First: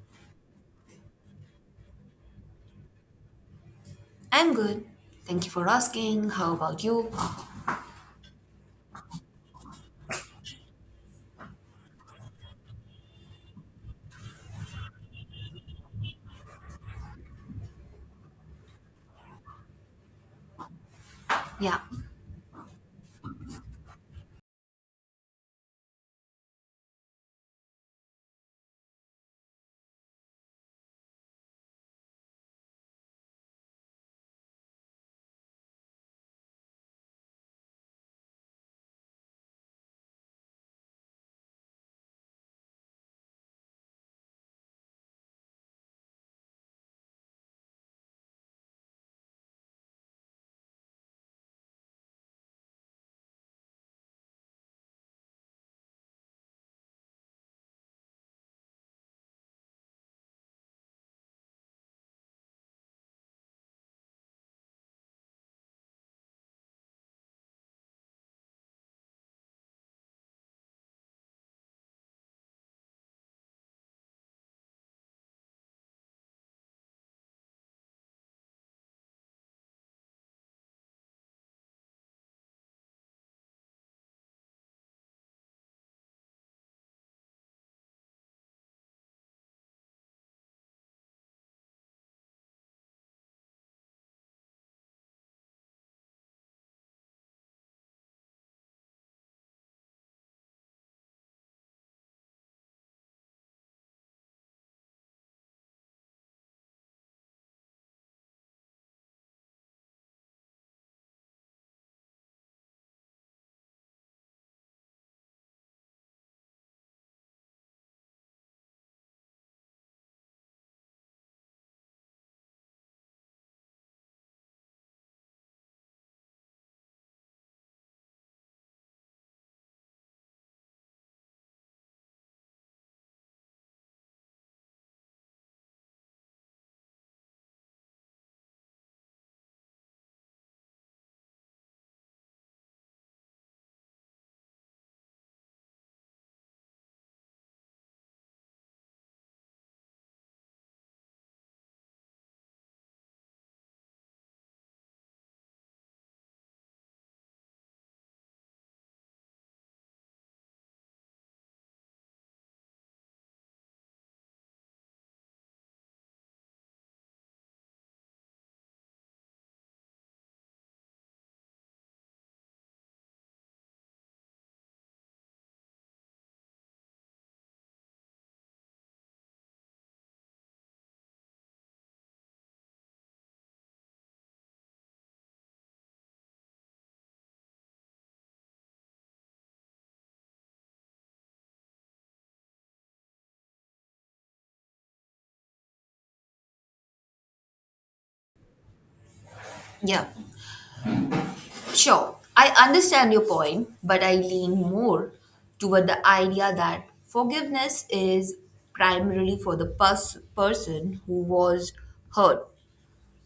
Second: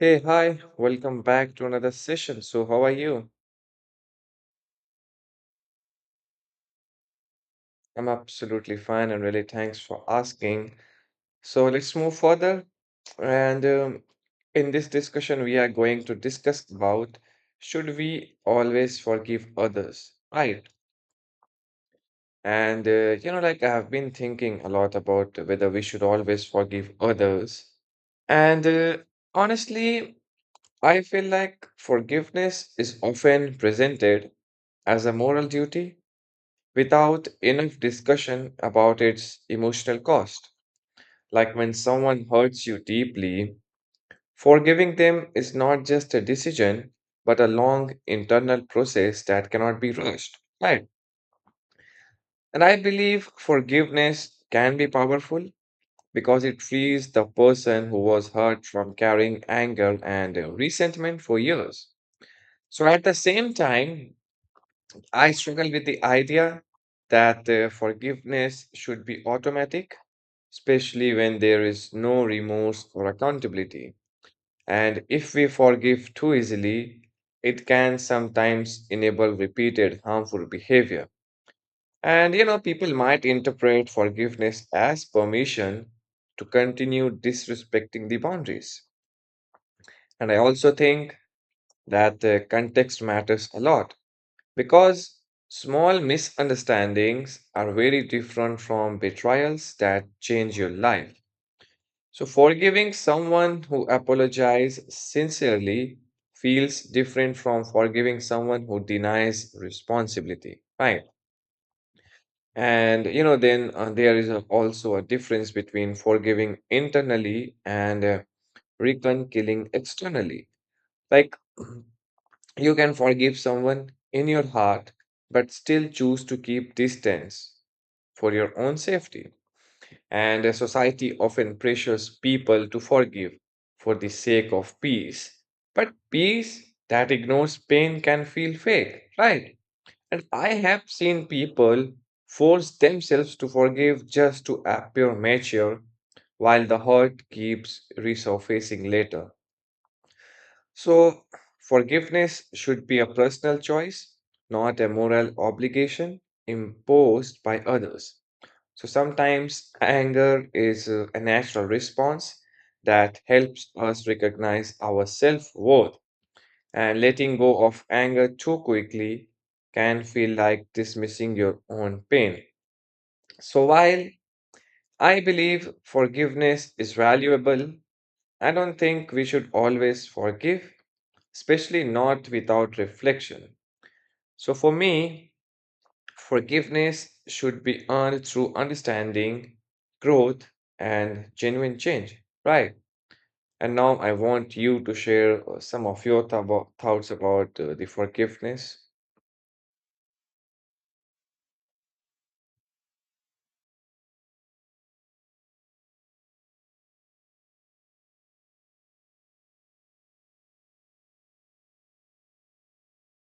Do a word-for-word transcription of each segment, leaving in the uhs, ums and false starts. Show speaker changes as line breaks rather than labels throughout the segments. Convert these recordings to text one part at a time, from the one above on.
Hey, hi, welcome back to another session. So, how are you?
I'm good. Thank you for asking. How about you?
I'm absolutely fine and really thanks for asking. So, let's move further. And um, In this discussion, we are going to discuss about should we always forgive others, right?
Yeah.
And uh, you know, like I have been thinking a lot about whether we should always forgive others. And uh, Honestly, I feel like forgiveness is often presented as a moral duty without enough discussion about its emotional cost. Like when someone hurts you deeply, forgiving them is not just a decision, but a long internal process that cannot be rushed. Right. And I believe forgiveness can be powerful because it frees the person who was hurt from carrying anger and uh, resentment for years. So at the same time, I struggle with the idea that uh, forgiveness should be automatic especially when there is no remorse or accountability. And if we forgive too easily, it can sometimes enable repeated harmful behavior. And you know, people might interpret forgiveness as permission to continue disrespecting the boundaries. And I also think that the context matters a lot because small misunderstandings are very different from betrayals that change your life. So, forgiving someone who apologizes sincerely feels different from forgiving someone who denies responsibility, right? And you know, then uh, there is a- also a difference between forgiving internally and uh, reconciling externally. Like, you can forgive someone in your heart, but still choose to keep distance for your own safety. And a society often pressures people to forgive for the sake of peace. But peace that ignores pain can feel fake, right? And I have seen people force themselves to forgive just to appear mature while the hurt keeps resurfacing later. So, forgiveness should be a personal choice, not a moral obligation imposed by others. So sometimes anger is uh, a natural response that helps us recognize our self-worth. And letting go of anger too quickly can feel like dismissing your own pain. So while I believe forgiveness is valuable, I don't think we should always forgive, especially not without reflection. So for me, forgiveness should be earned through understanding, growth, and genuine change. Right. And now I want you to share uh, some of your thou- thoughts about uh, the forgiveness.
Yeah. Sure. I understand your point, but I lean more toward the idea that forgiveness is primarily for the pers- person who was hurt,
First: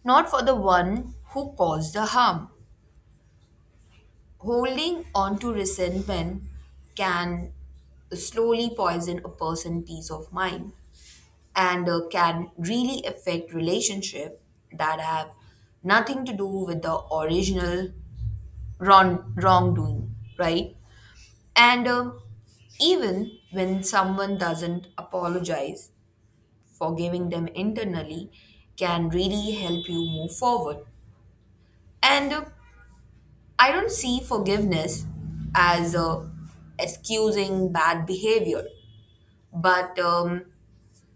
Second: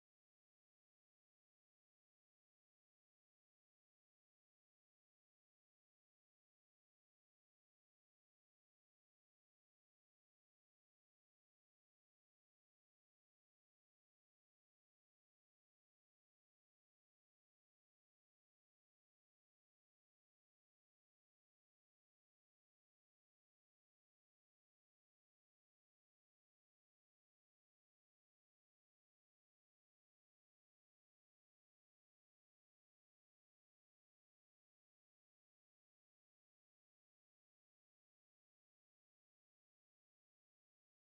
not for the one who caused the harm. Holding on to resentment can slowly poison a person's peace of mind and uh, can really affect relationship that have nothing to do with the original wrong, wrongdoing right. and um, Even when someone doesn't apologize, forgiving them internally can really help you move forward. And uh, i don't see forgiveness as uh, excusing bad behavior, but um,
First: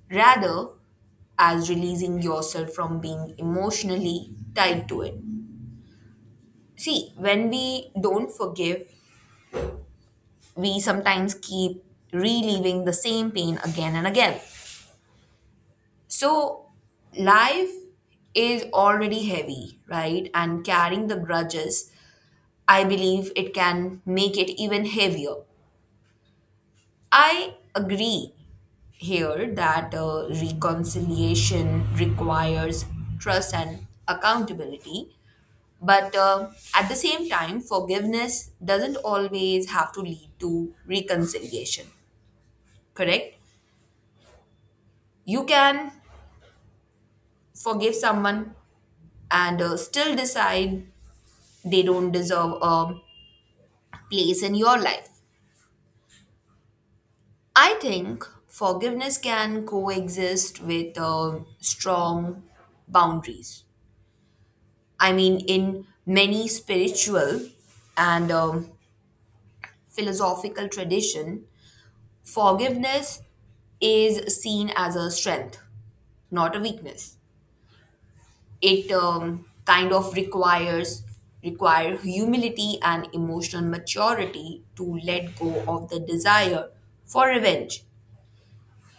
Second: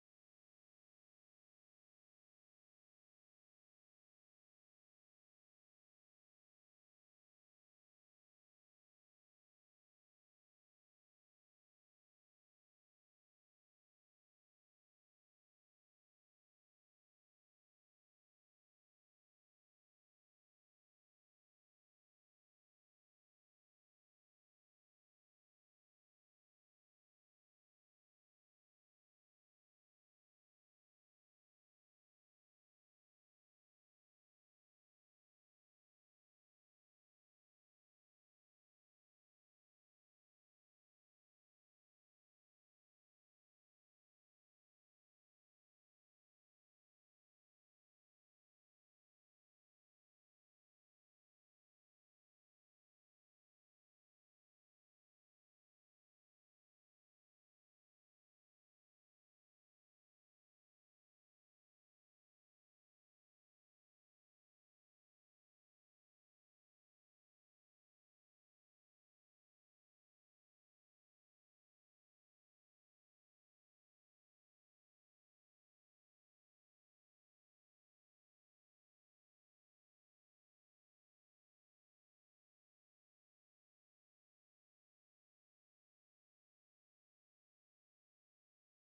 rather as releasing yourself from being emotionally tied to it. See, when we don't forgive, we sometimes keep reliving the same pain again and again. So, life is already heavy, right? And carrying the grudges, I believe it can make it even heavier. I agree here that uh, reconciliation requires trust and accountability. But uh, at the same time, forgiveness doesn't always have to lead to reconciliation, correct? You can forgive someone and uh, still decide they don't deserve a place in your life. I think forgiveness can coexist with uh, strong boundaries. I mean, in many spiritual and um, philosophical tradition, forgiveness is seen as a strength, not a weakness. It um, kind of requires require humility and emotional maturity to let go of the desire for revenge.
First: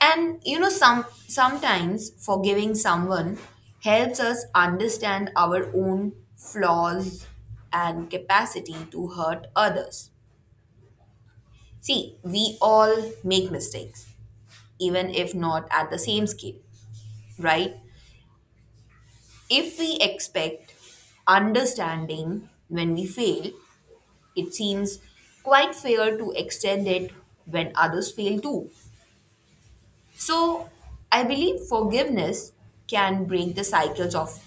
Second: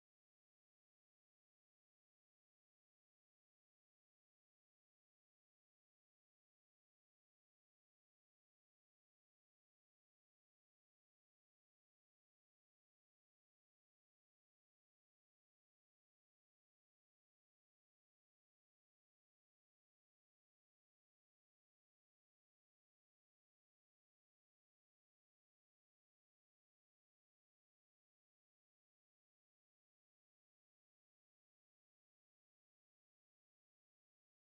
And you know, some sometimes forgiving someone helps us understand our own flaws and capacity to hurt others. See, we all make mistakes, even if not at the same scale, right? If we expect understanding when we fail, it seems quite fair to extend it when others fail too. So, I believe forgiveness can break the cycles of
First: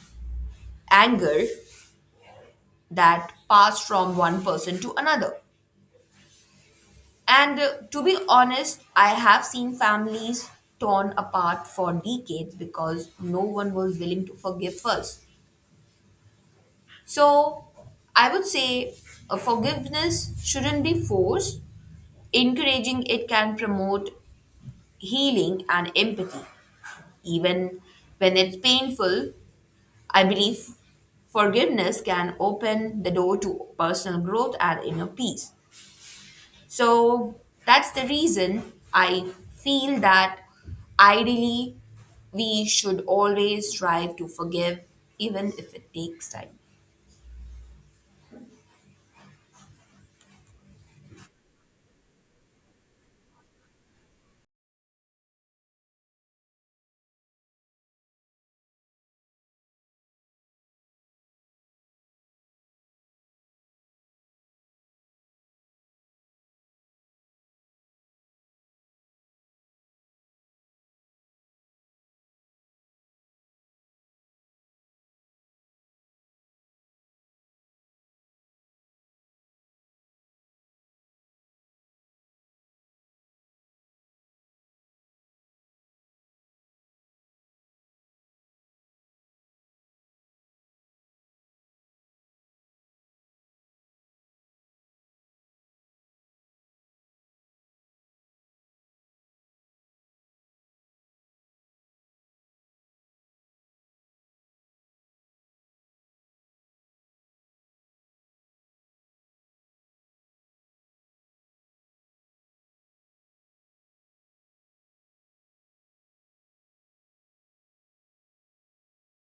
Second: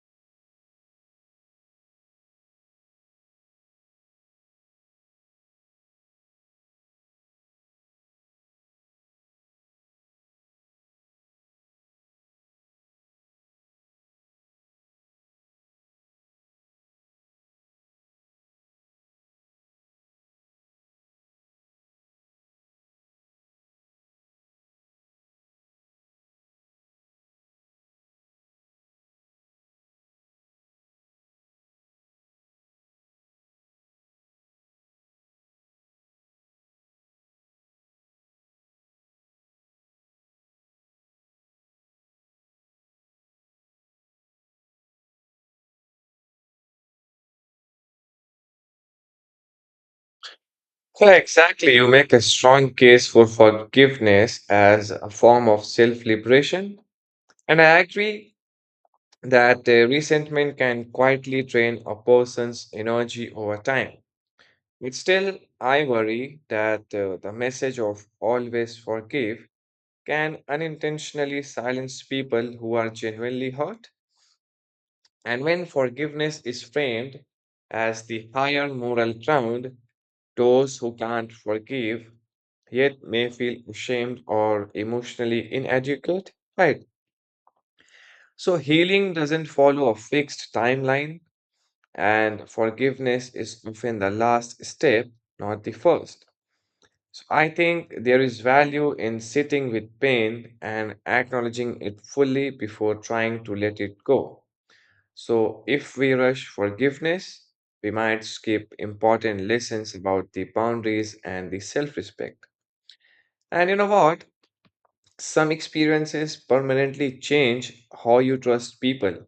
anger that pass from one person to another. And uh, To be honest, I have seen families torn apart for decades because no one was willing to forgive first. So I would say uh, forgiveness shouldn't be forced. Encouraging it can promote healing and empathy. Even when it's painful, I believe forgiveness can open the door to personal growth and inner peace. So that's the reason I feel that ideally we should always strive to forgive, even if it takes time.
Yeah, exactly. You make a strong case for forgiveness as a form of self liberation. And I agree that uh, resentment can quietly drain a person's energy over time. But still, I worry that uh, the message of always forgive can unintentionally silence people who are genuinely hurt. And when forgiveness is framed as the higher moral ground, those who can't forgive yet may feel ashamed or emotionally inadequate, right? So, healing doesn't follow a fixed timeline, and forgiveness is often the last step, not the first. So I think there is value in sitting with pain and acknowledging it fully before trying to let it go. So if we rush forgiveness, we might skip important lessons about the boundaries and the self respect. And you know what? Some experiences permanently change how you trust people,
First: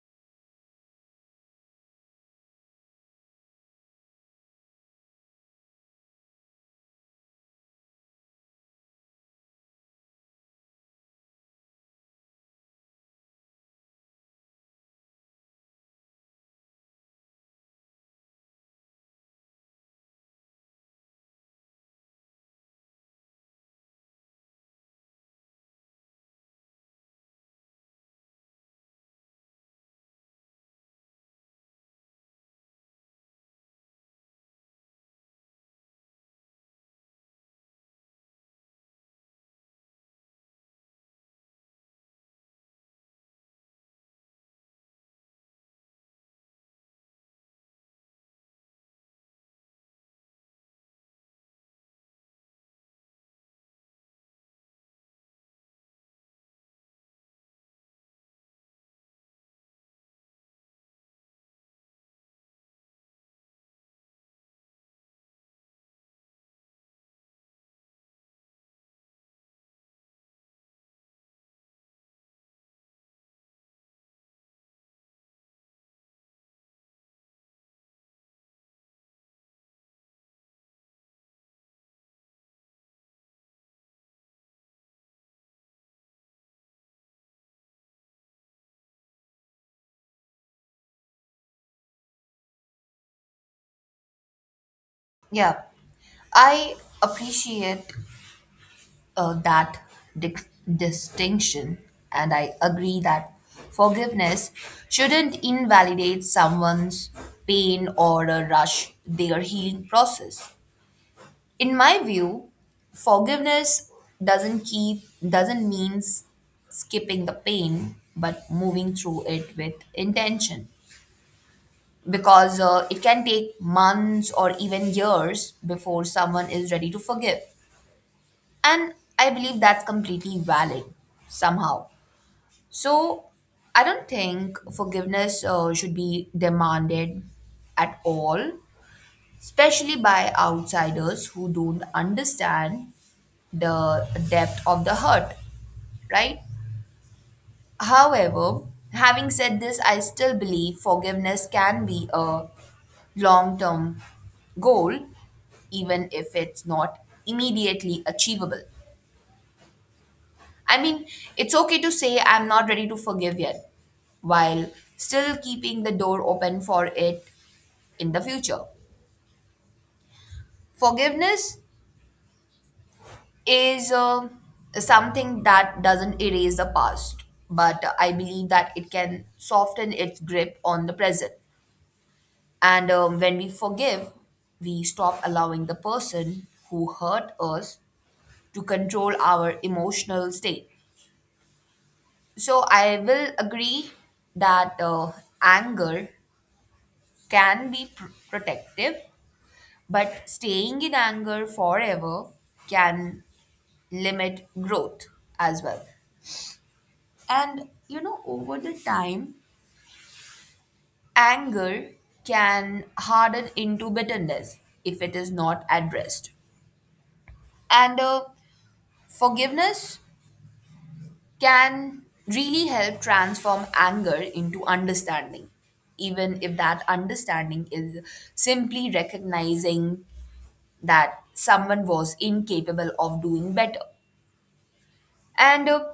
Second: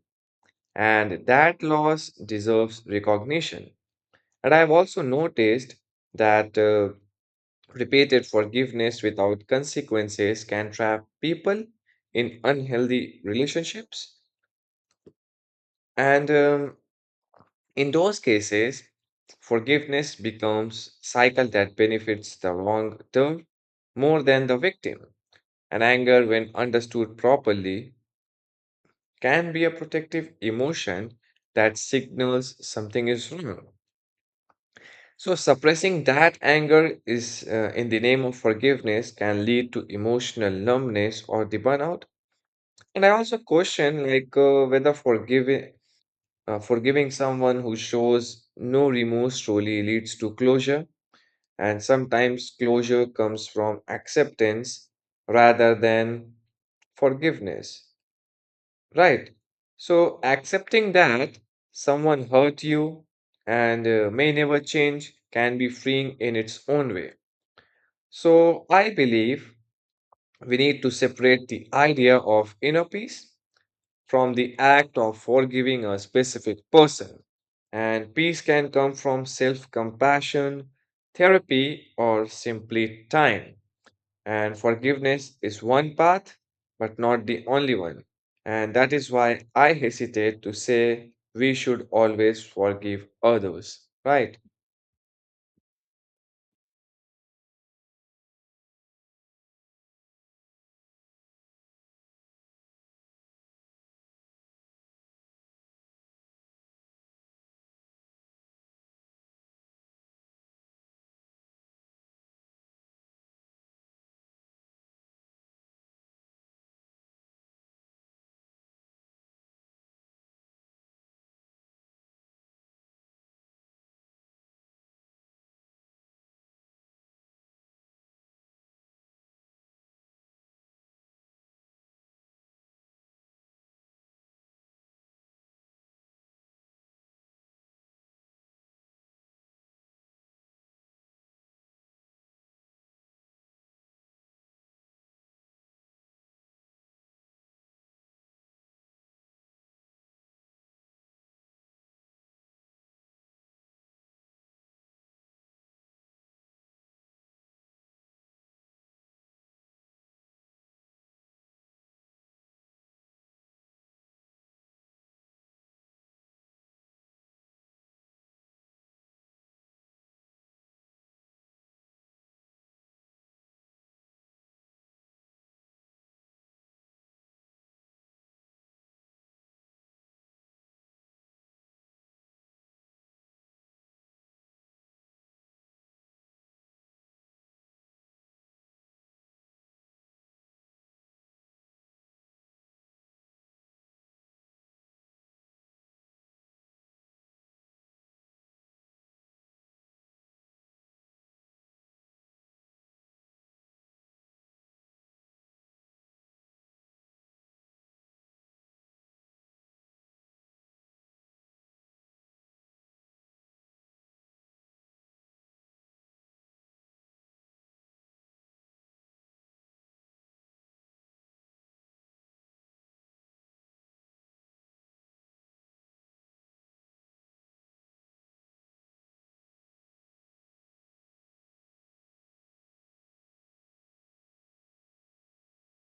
and that loss deserves recognition. And I've also noticed that uh, repeated forgiveness without consequences can trap people in unhealthy relationships. And um, in those cases, forgiveness becomes cycle that benefits the long term more than the victim. And anger, when understood properly, can be a protective emotion that signals something is wrong. So suppressing that anger is uh, in the name of forgiveness can lead to emotional numbness or the burnout. And I also question like uh, whether forgiving uh, forgiving someone who shows no remorse truly leads to closure. And sometimes closure comes from acceptance rather than forgiveness, right? So accepting that someone hurt you and uh, may never change can be freeing in its own way. So I believe we need to separate the idea of inner peace from the act of forgiving a specific person. And peace can come from self compassion, therapy, or simply time. And forgiveness is one path, but not the only one. And that is why I hesitate to say we should always forgive others, right?
Yeah, I appreciate uh, that dic- distinction, and I agree that forgiveness shouldn't invalidate someone's pain or uh, rush their healing process. In my view, forgiveness doesn't keep doesn't mean skipping the pain, but moving through it with intention. Because uh, it can take months or even years before someone is ready to forgive. And I believe that's completely valid somehow. So I don't think forgiveness uh, should be demanded at all, especially by outsiders who don't understand the depth of the hurt, right? However, having said this, I still believe forgiveness can be a long term goal, even if it's not immediately achievable. I mean, it's okay to say I'm not ready to forgive yet, while still keeping the door open for it in the future. Forgiveness is uh, something that doesn't erase the past, but I believe that it can soften its grip on the present. And um, When we forgive, we stop allowing the person who hurt us to control our emotional state. So I will agree that uh, anger can be pr- protective, but staying in anger forever can limit growth as well. And you know, over the time, anger can harden into bitterness if it is not addressed. And uh, Forgiveness can really help transform anger into understanding, even if that understanding is simply recognizing that someone was incapable of doing better. And uh,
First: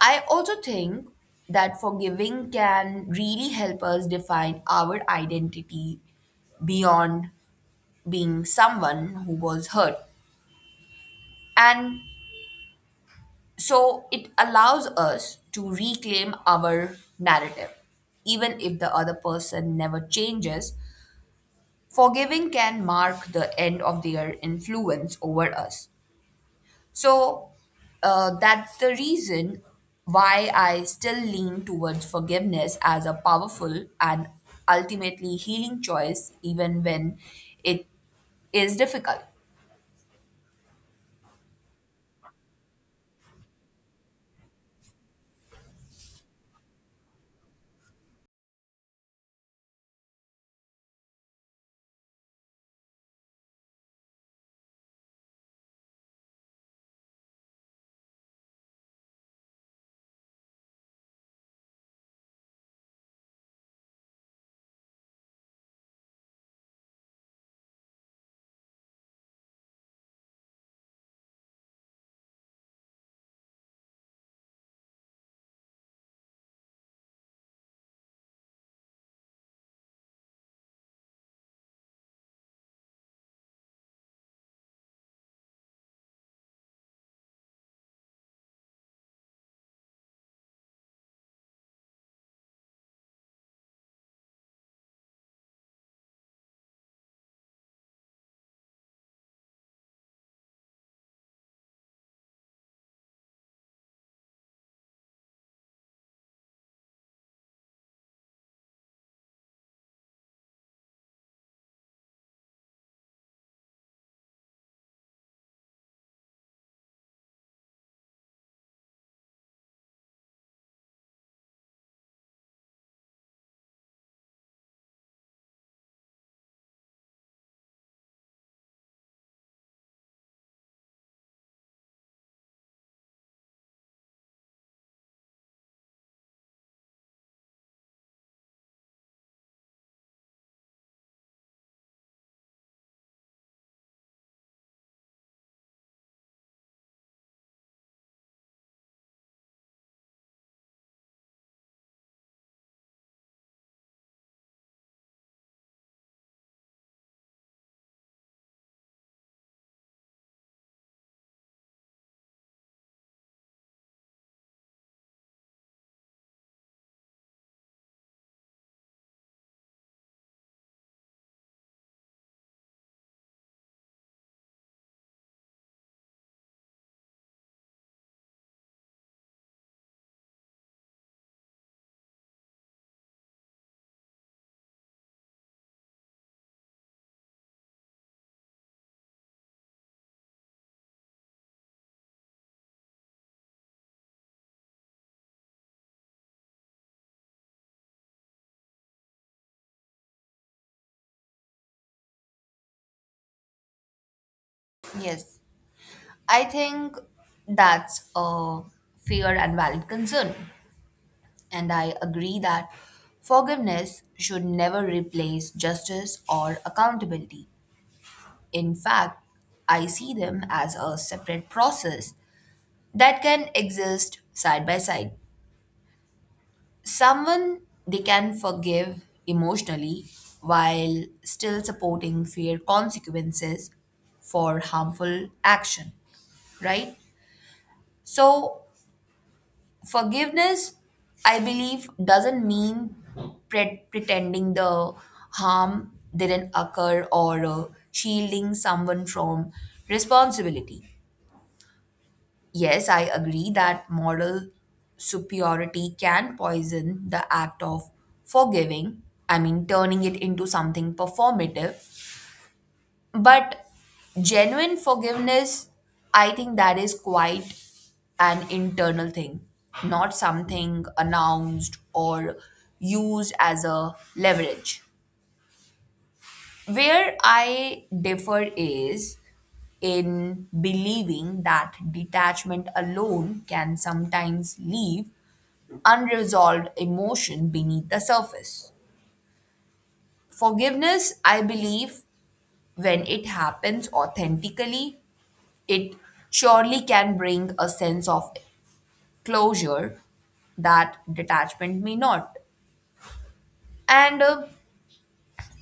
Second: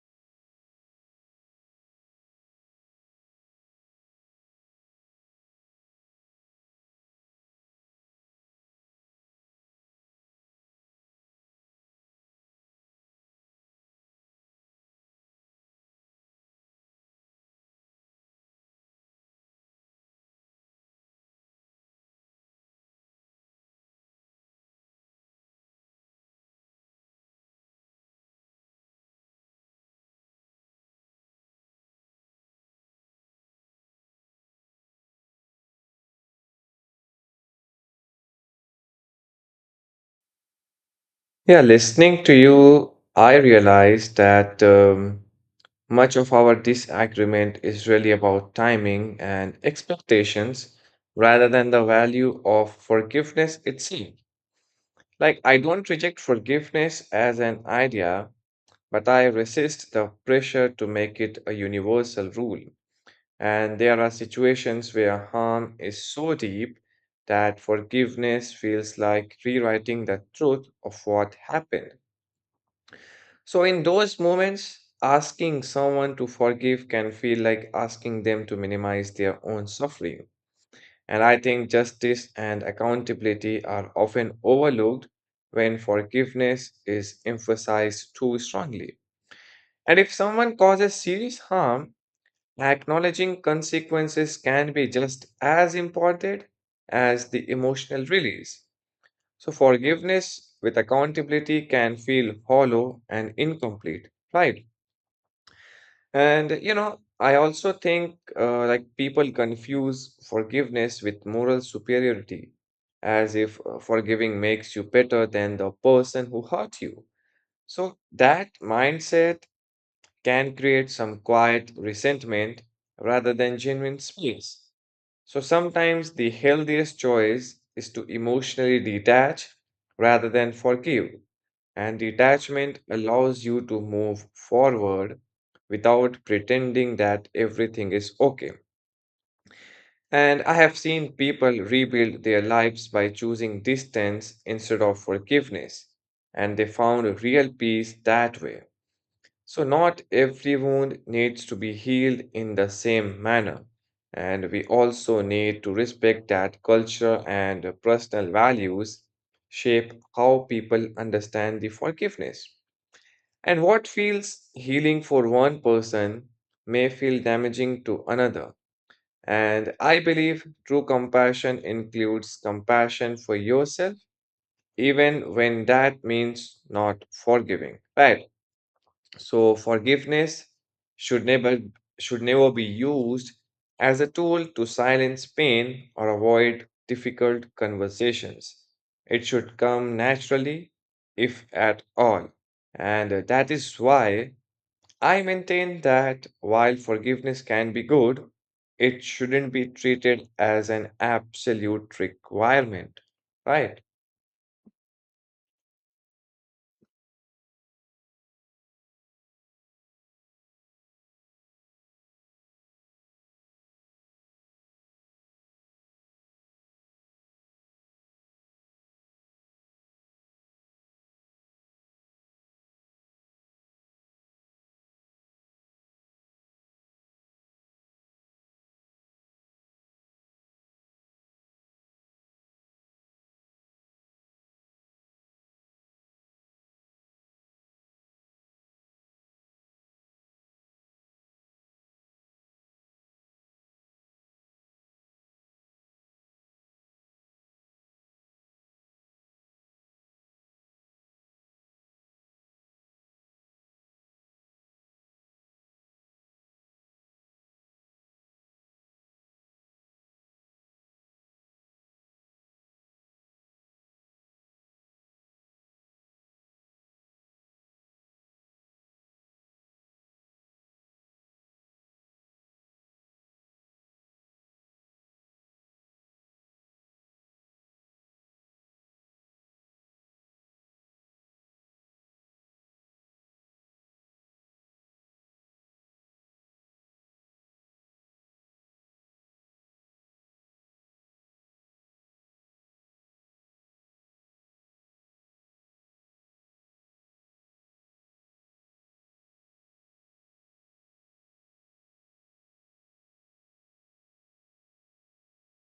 I also think that forgiving can really help us define our identity beyond being someone who was hurt. And so it allows us to reclaim our narrative. Even if the other person never changes, forgiving can mark the end of their influence over us. So uh, that's the reason why I still lean towards forgiveness as a powerful and ultimately healing choice, even when it is difficult.
Yeah, listening to you, I realized that. Um, Much of our disagreement is really about timing and expectations rather than the value of forgiveness itself. Like, I don't reject forgiveness as an idea, but I resist the pressure to make it a universal rule. And there are situations where harm is so deep that forgiveness feels like rewriting the truth of what happened. So, in those moments, asking someone to forgive can feel like asking them to minimize their own suffering. And I think justice and accountability are often overlooked when forgiveness is emphasized too strongly. And if someone causes serious harm, acknowledging consequences can be just as important as the emotional release. So, forgiveness with accountability can feel hollow and incomplete, right? And you know, I also think uh, like people confuse forgiveness with moral superiority, as if uh, forgiving makes you better than the person who hurt you. So that mindset can create some quiet resentment rather than genuine space. So sometimes the healthiest choice is to emotionally detach rather than forgive. And detachment allows you to move forward without pretending that everything is okay. And I have seen people rebuild their lives by choosing distance instead of forgiveness, and they found real peace that way. So, not every wound needs to be healed in the same manner. And we also need to respect that culture and personal values shape how people understand the forgiveness. And what feels healing for one person may feel damaging to another. And I believe true compassion includes compassion for yourself, even when that means not forgiving. Right. So forgiveness should never should never be used as a tool to silence pain or avoid difficult conversations. It should come naturally, if at all. And uh, that is why I maintain that while forgiveness can be good, it shouldn't be treated as an absolute requirement, right?
Yes, I think that's a fair and valid concern. And I agree that forgiveness should never replace justice or accountability. In fact, I see them as a separate process that can exist side by side. Someone, they can forgive emotionally while still supporting fair consequences for harmful action, right? So, forgiveness, I believe, doesn't mean pre- pretending the harm didn't occur or uh, shielding someone from responsibility. Yes, I agree that moral superiority can poison the act of forgiving, I mean, turning it into something performative. But genuine forgiveness, I think, that is quite an internal thing, not something announced or used as a leverage. Where I differ is in believing that detachment alone can sometimes leave unresolved emotion beneath the surface. Forgiveness, I believe, when it happens authentically, it surely can bring a sense of closure that detachment may not. And uh,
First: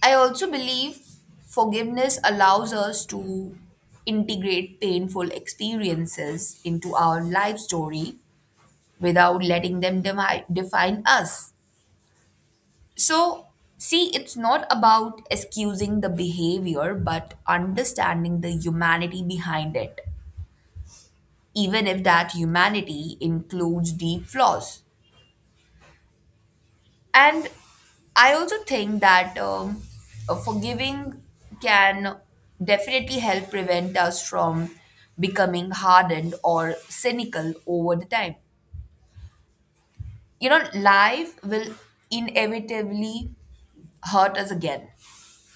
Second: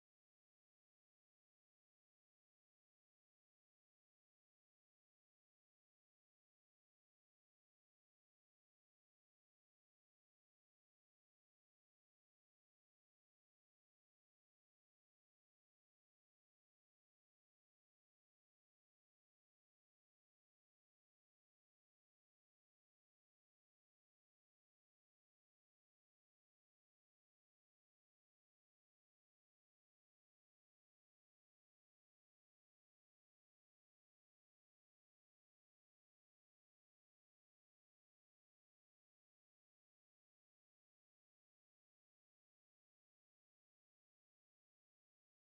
I also believe forgiveness allows us to integrate painful experiences into our life story without letting them demi- define us. So, see, it's not about excusing the behavior, but understanding the humanity behind it, even if that humanity includes deep flaws. And I also think that um, uh, forgiving can definitely help prevent us from becoming hardened or cynical over the time. You know, life will inevitably hurt us again.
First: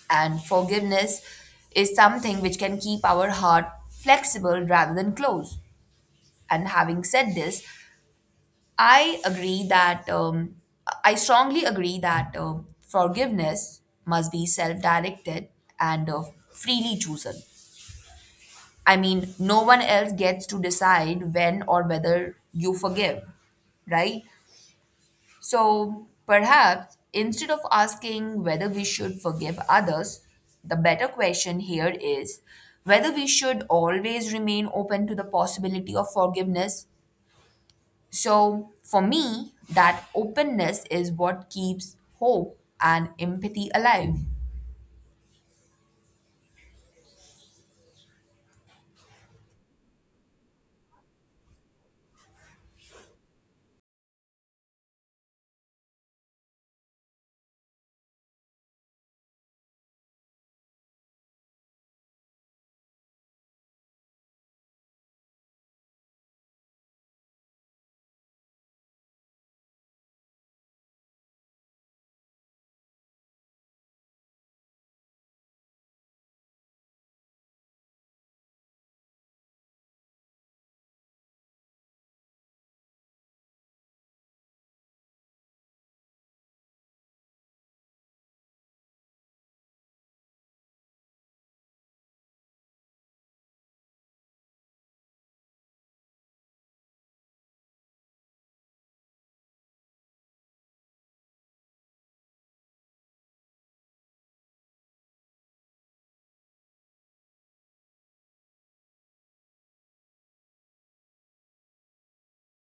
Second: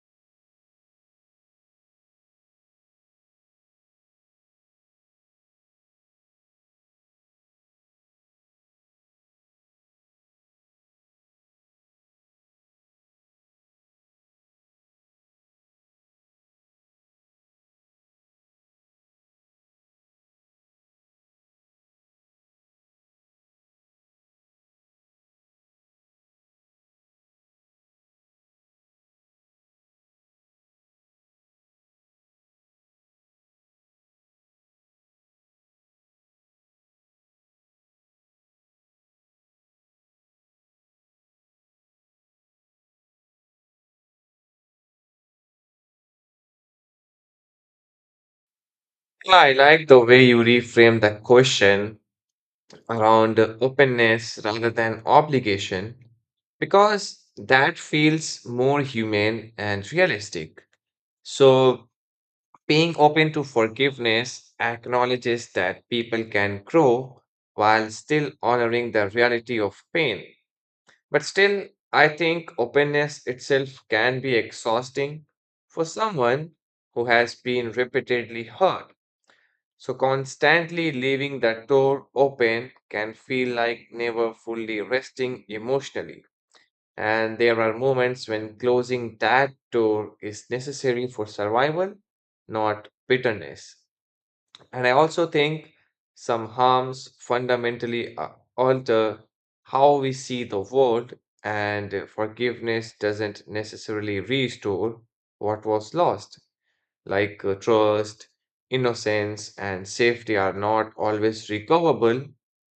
And forgiveness is something which can keep our heart flexible rather than closed. And having said this, I agree that um, I strongly agree that um, forgiveness must be self directed and uh, freely chosen. I mean, no one else gets to decide when or whether you forgive, right? So perhaps instead of asking whether we should forgive others, the better question here is whether we should always remain open to the possibility of forgiveness. So for me, that openness is what keeps hope and empathy alive.
I like the way you reframe the question around openness rather than obligation because that feels more humane and realistic. So, being open to forgiveness acknowledges that people can grow while still honoring the reality of pain. But still, I think openness itself can be exhausting for someone who has been repeatedly hurt. So, constantly leaving that door open can feel like never fully resting emotionally. And there are moments when closing that door is necessary for survival, not bitterness. And I also think some harms fundamentally a- alter how we see the world, and uh, forgiveness doesn't necessarily restore what was lost. Like uh, trust, innocence, and safety are not always recoverable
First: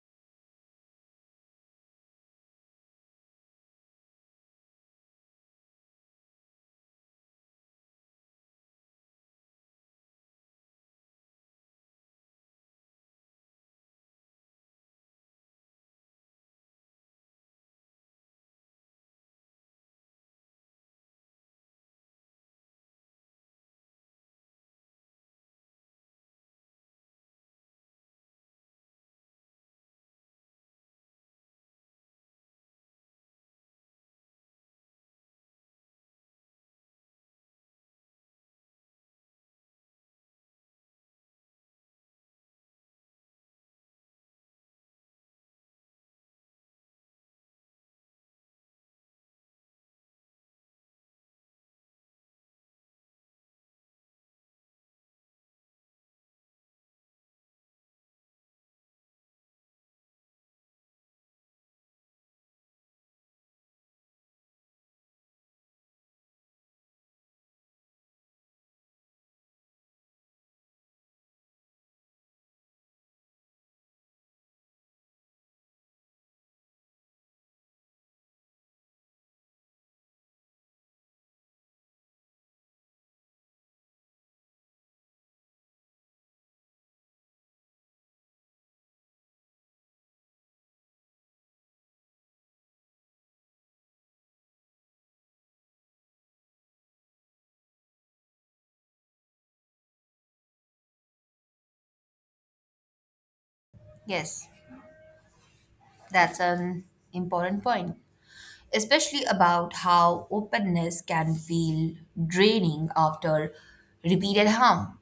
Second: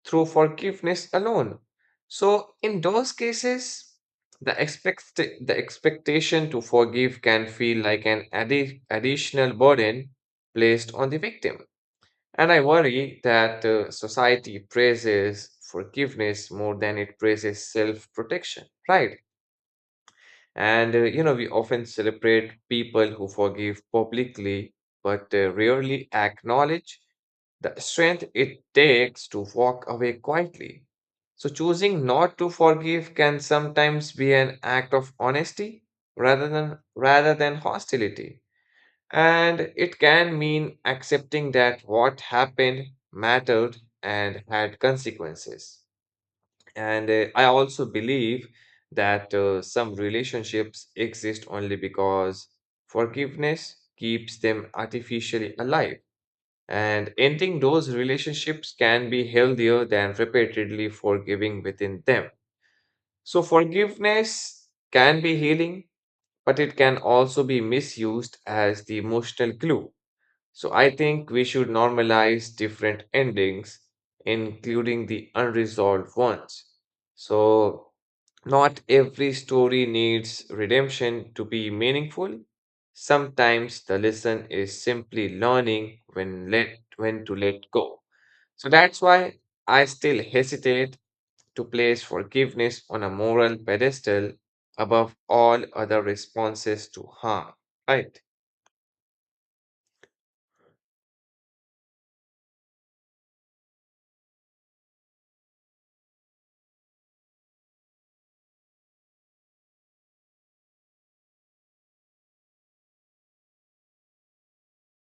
through forgiveness alone. So, in those cases, the, expect- the expectation to forgive can feel like an addi- additional burden placed on the victim. And I worry that uh, society praises forgiveness more than it praises self protection, right? And, uh, you know, we often celebrate people who forgive publicly, but uh, rarely acknowledge the strength it takes to walk away quietly. So, choosing not to forgive can sometimes be an act of honesty rather than, rather than hostility. And it can mean accepting that what happened mattered and had consequences. And uh, I also believe that uh, some relationships exist only because forgiveness keeps them artificially alive. And ending those relationships can be healthier than repeatedly forgiving within them. So, forgiveness can be healing, but it can also be misused as the emotional glue. So I think we should normalize different endings, including the unresolved ones. So not every story needs redemption to be meaningful. Sometimes the lesson is simply learning when let when to let go. So that's why I still hesitate to place forgiveness on a moral pedestal above all other responses to harm. Right?
Yes, that's an important point, especially about how openness can feel draining after repeated harm.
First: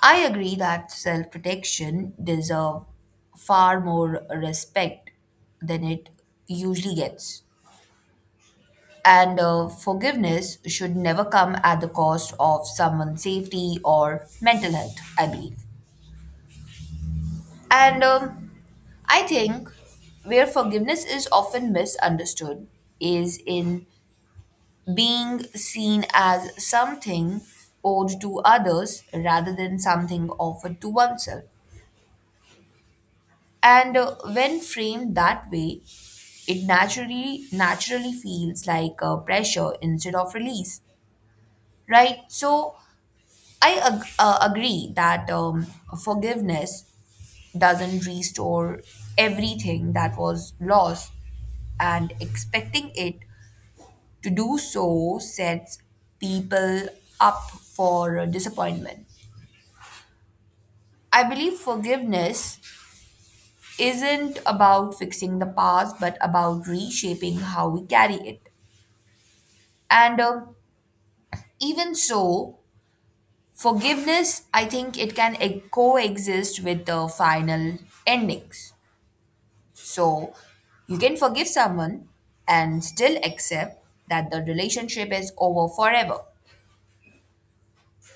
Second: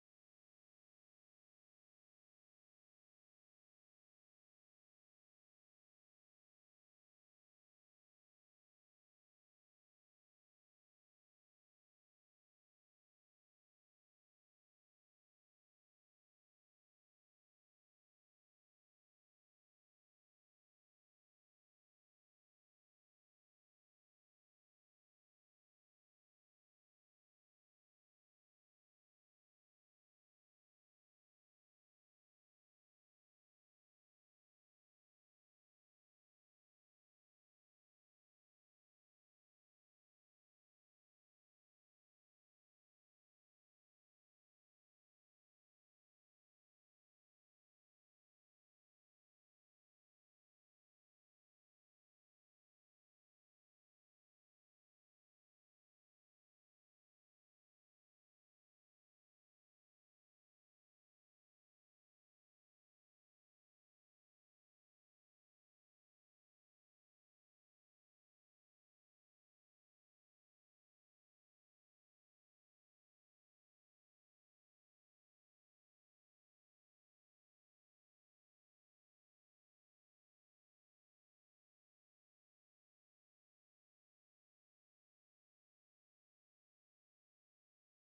I agree that self protection deserves far more respect than it usually gets. And uh, Forgiveness should never come at the cost of someone's safety or mental health, I believe. And um, I think where forgiveness is often misunderstood is in being seen as something owed to others rather than something offered to oneself. And uh, When framed that way, it naturally naturally feels like uh, pressure instead of release, right? So I ag- uh, agree that um, forgiveness doesn't restore everything that was lost, and expecting it to do so sets people up for uh, disappointment. I believe forgiveness isn't about fixing the past, but about reshaping how we carry it. And um, Even so, forgiveness, I think, it can e- coexist with the final endings. So you can forgive someone and still accept that the relationship is over forever.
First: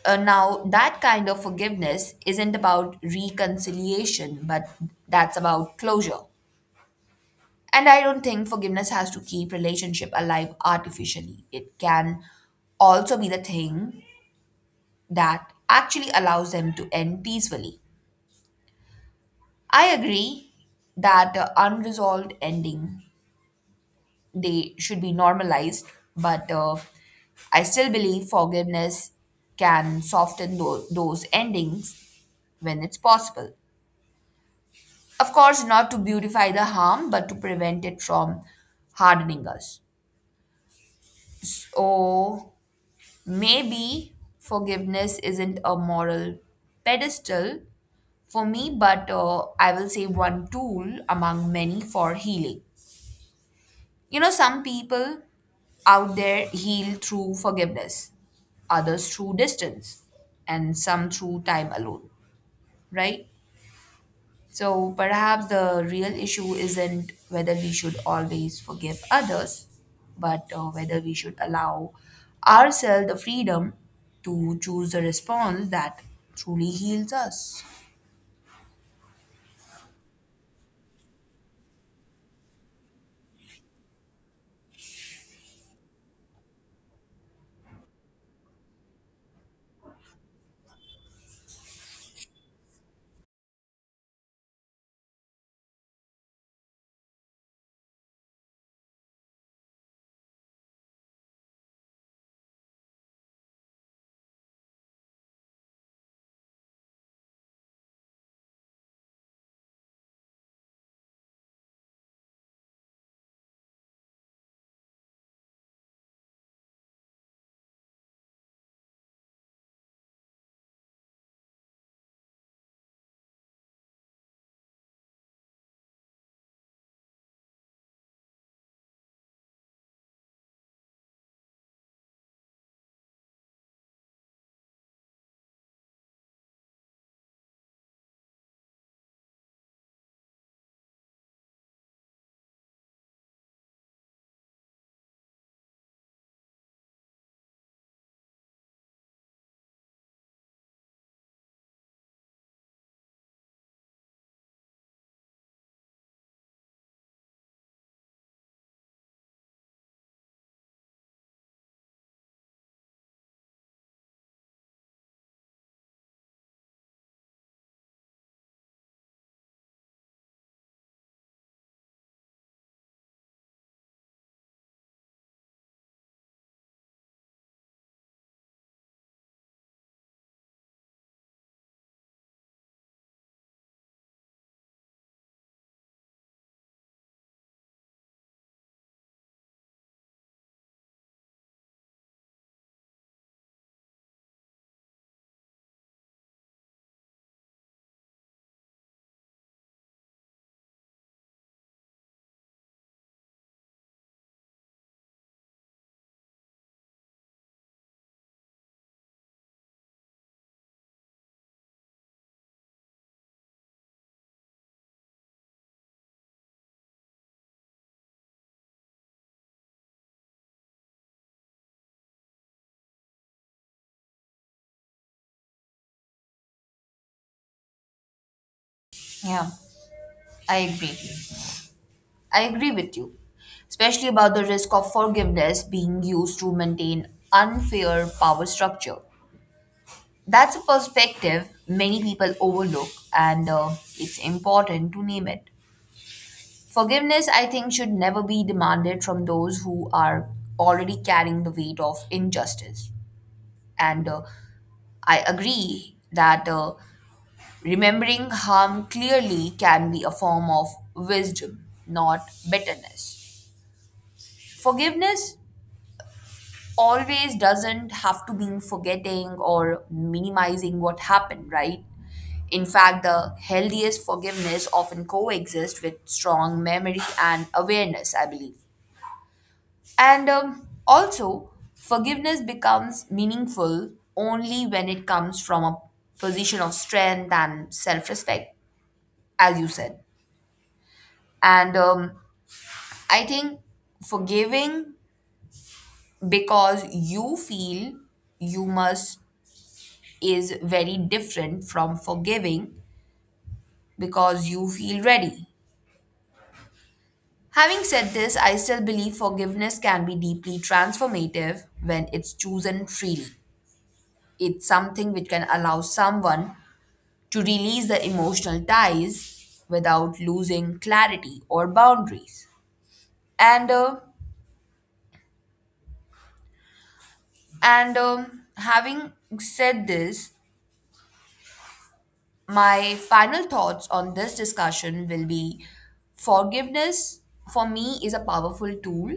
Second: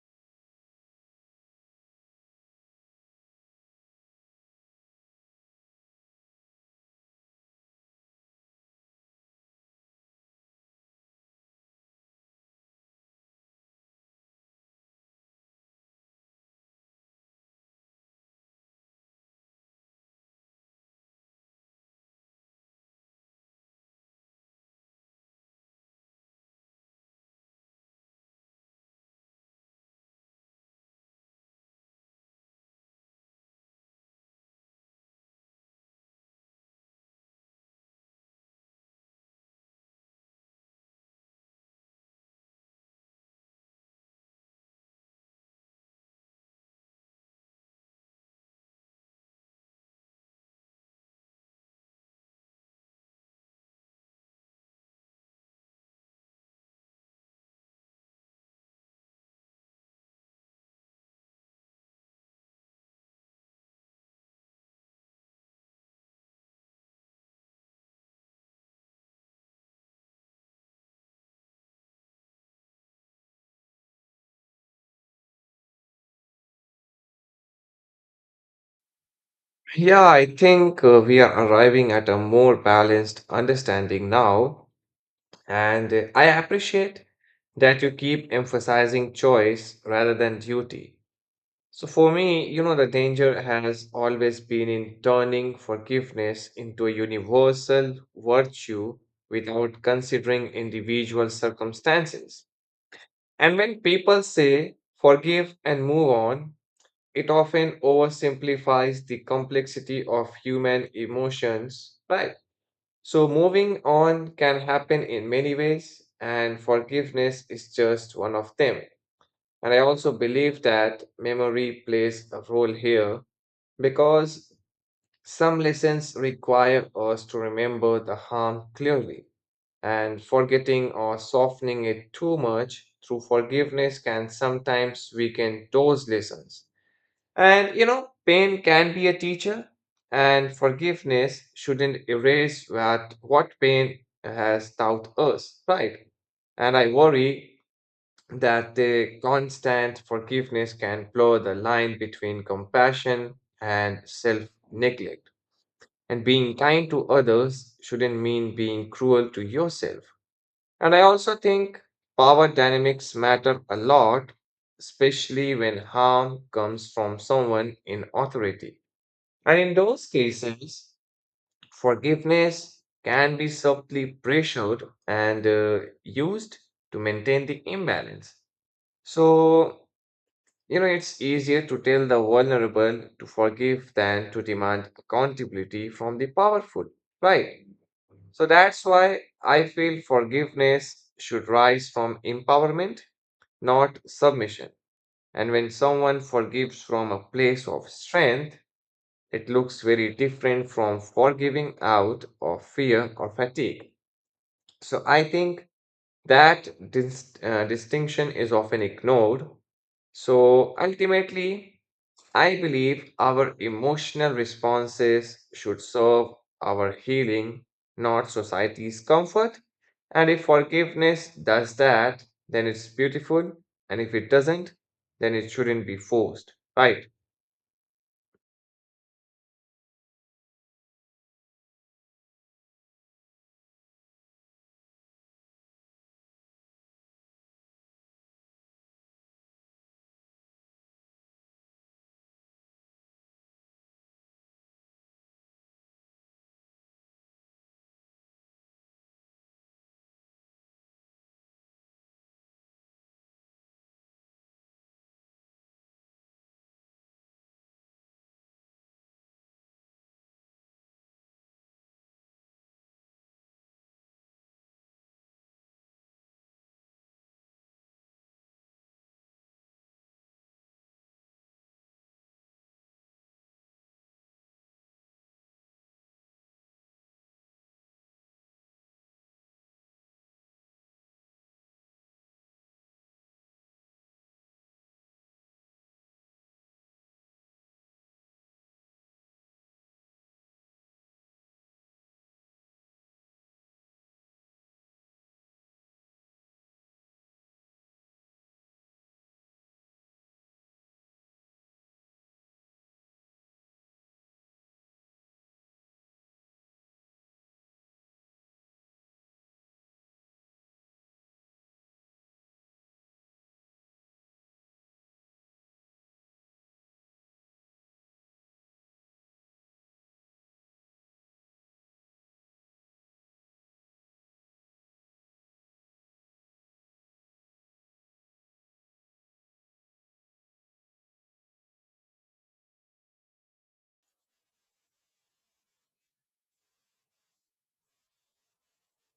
Uh, now, that kind of forgiveness isn't about reconciliation, but that's about closure. And I don't think forgiveness has to keep relationship alive artificially. It can also be the thing that actually allows them to end peacefully. I agree that uh, unresolved ending, they should be normalized, but uh, I still believe forgiveness can soften tho- those endings when it's possible. Of course, not to beautify the harm, but to prevent it from hardening us. So, maybe forgiveness isn't a moral pedestal for me, but uh, I will say one tool among many for healing. You know, some people out there heal through forgiveness, others through distance, and some through time alone, right? So perhaps the real issue isn't whether we should always forgive others, but uh, whether we should allow ourselves the freedom to choose a response that truly heals us.
Yeah, I think uh, we are arriving at a more balanced understanding now, and uh, I appreciate that you keep emphasizing choice rather than duty. So, for me, you know, the danger has always been in turning forgiveness into a universal virtue without considering individual circumstances. And when people say forgive and move on, it often oversimplifies the complexity of human emotions, right? So, moving on can happen in many ways, and forgiveness is just one of them. And I also believe that memory plays a role here because some lessons require us to remember the harm clearly, and forgetting or softening it too much through forgiveness can sometimes weaken those lessons. And you know, pain can be a teacher, and forgiveness shouldn't erase what, what pain has taught us, right? And I worry that the constant forgiveness can blur the line between compassion and self neglect. And being kind to others shouldn't mean being cruel to yourself. And I also think power dynamics matter a lot, especially when harm comes from someone in authority. And in those cases, forgiveness can be subtly pressured and uh, used to maintain the imbalance. So, you know, it's easier to tell the vulnerable to forgive than to demand accountability from the powerful, right? So that's why I feel forgiveness should rise from empowerment, not submission. And when someone forgives from a place of strength, it looks very different from forgiving out of fear or fatigue. So I think that dis- uh, distinction is often ignored. So ultimately, I believe our emotional responses should serve our healing, not society's comfort. And if forgiveness does that, then it's beautiful. And if it doesn't, then it shouldn't be forced, right?
Yeah, I agree. I agree with you, especially about the risk of forgiveness being used to maintain unfair power structure. That's a perspective many people overlook, and uh, it's important to name it. Forgiveness, I think, should never be demanded from those who are already carrying the weight of injustice. And uh, I agree that uh, remembering harm clearly can be a form of wisdom, not bitterness. Forgiveness always doesn't have to mean forgetting or minimizing what happened, right? In fact, the healthiest forgiveness often coexist with strong memory and awareness, I believe. And um, Also, forgiveness becomes meaningful only when it comes from a position of strength and self respect, as you said. And um, I think forgiving because you feel you must is very different from forgiving because you feel ready. Having said this, I still believe forgiveness can be deeply transformative when it's chosen freely. It's something which can allow someone to release the emotional ties without losing clarity or boundaries. And uh, and um, having said this, my final thoughts on this discussion will be forgiveness for me is a powerful tool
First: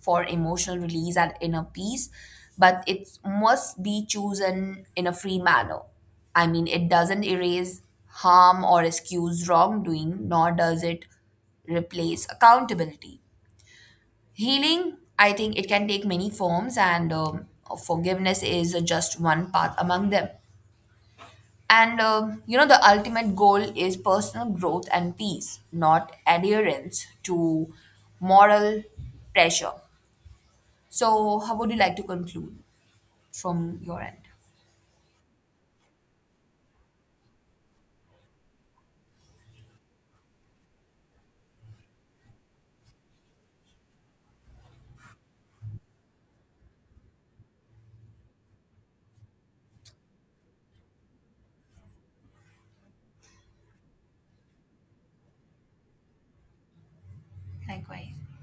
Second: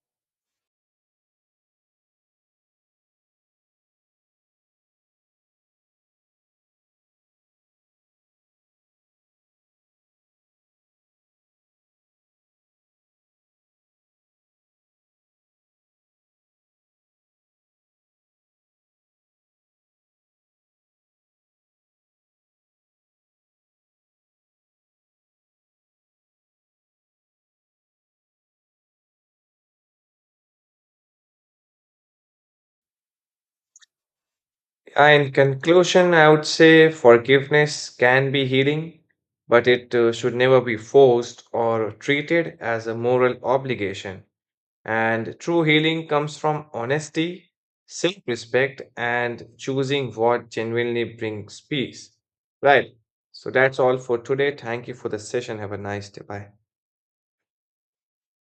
for emotional release and inner peace, but it must be chosen in a free manner. I mean, it doesn't erase harm or excuse wrongdoing, nor does it replace accountability. Healing, I think, it can take many forms, and um, forgiveness is just one path among them. And um, you know, the ultimate goal is personal growth and peace, not adherence to moral pressure. So, how would you like to conclude from your end?
Uh, In conclusion, I would say forgiveness can be healing, but it uh, should never be forced or treated as a moral obligation. And true healing comes from honesty, self respect, and choosing what genuinely brings peace. Right. So that's all for today. Thank you for the session. Have a nice day. Bye.
Likewise.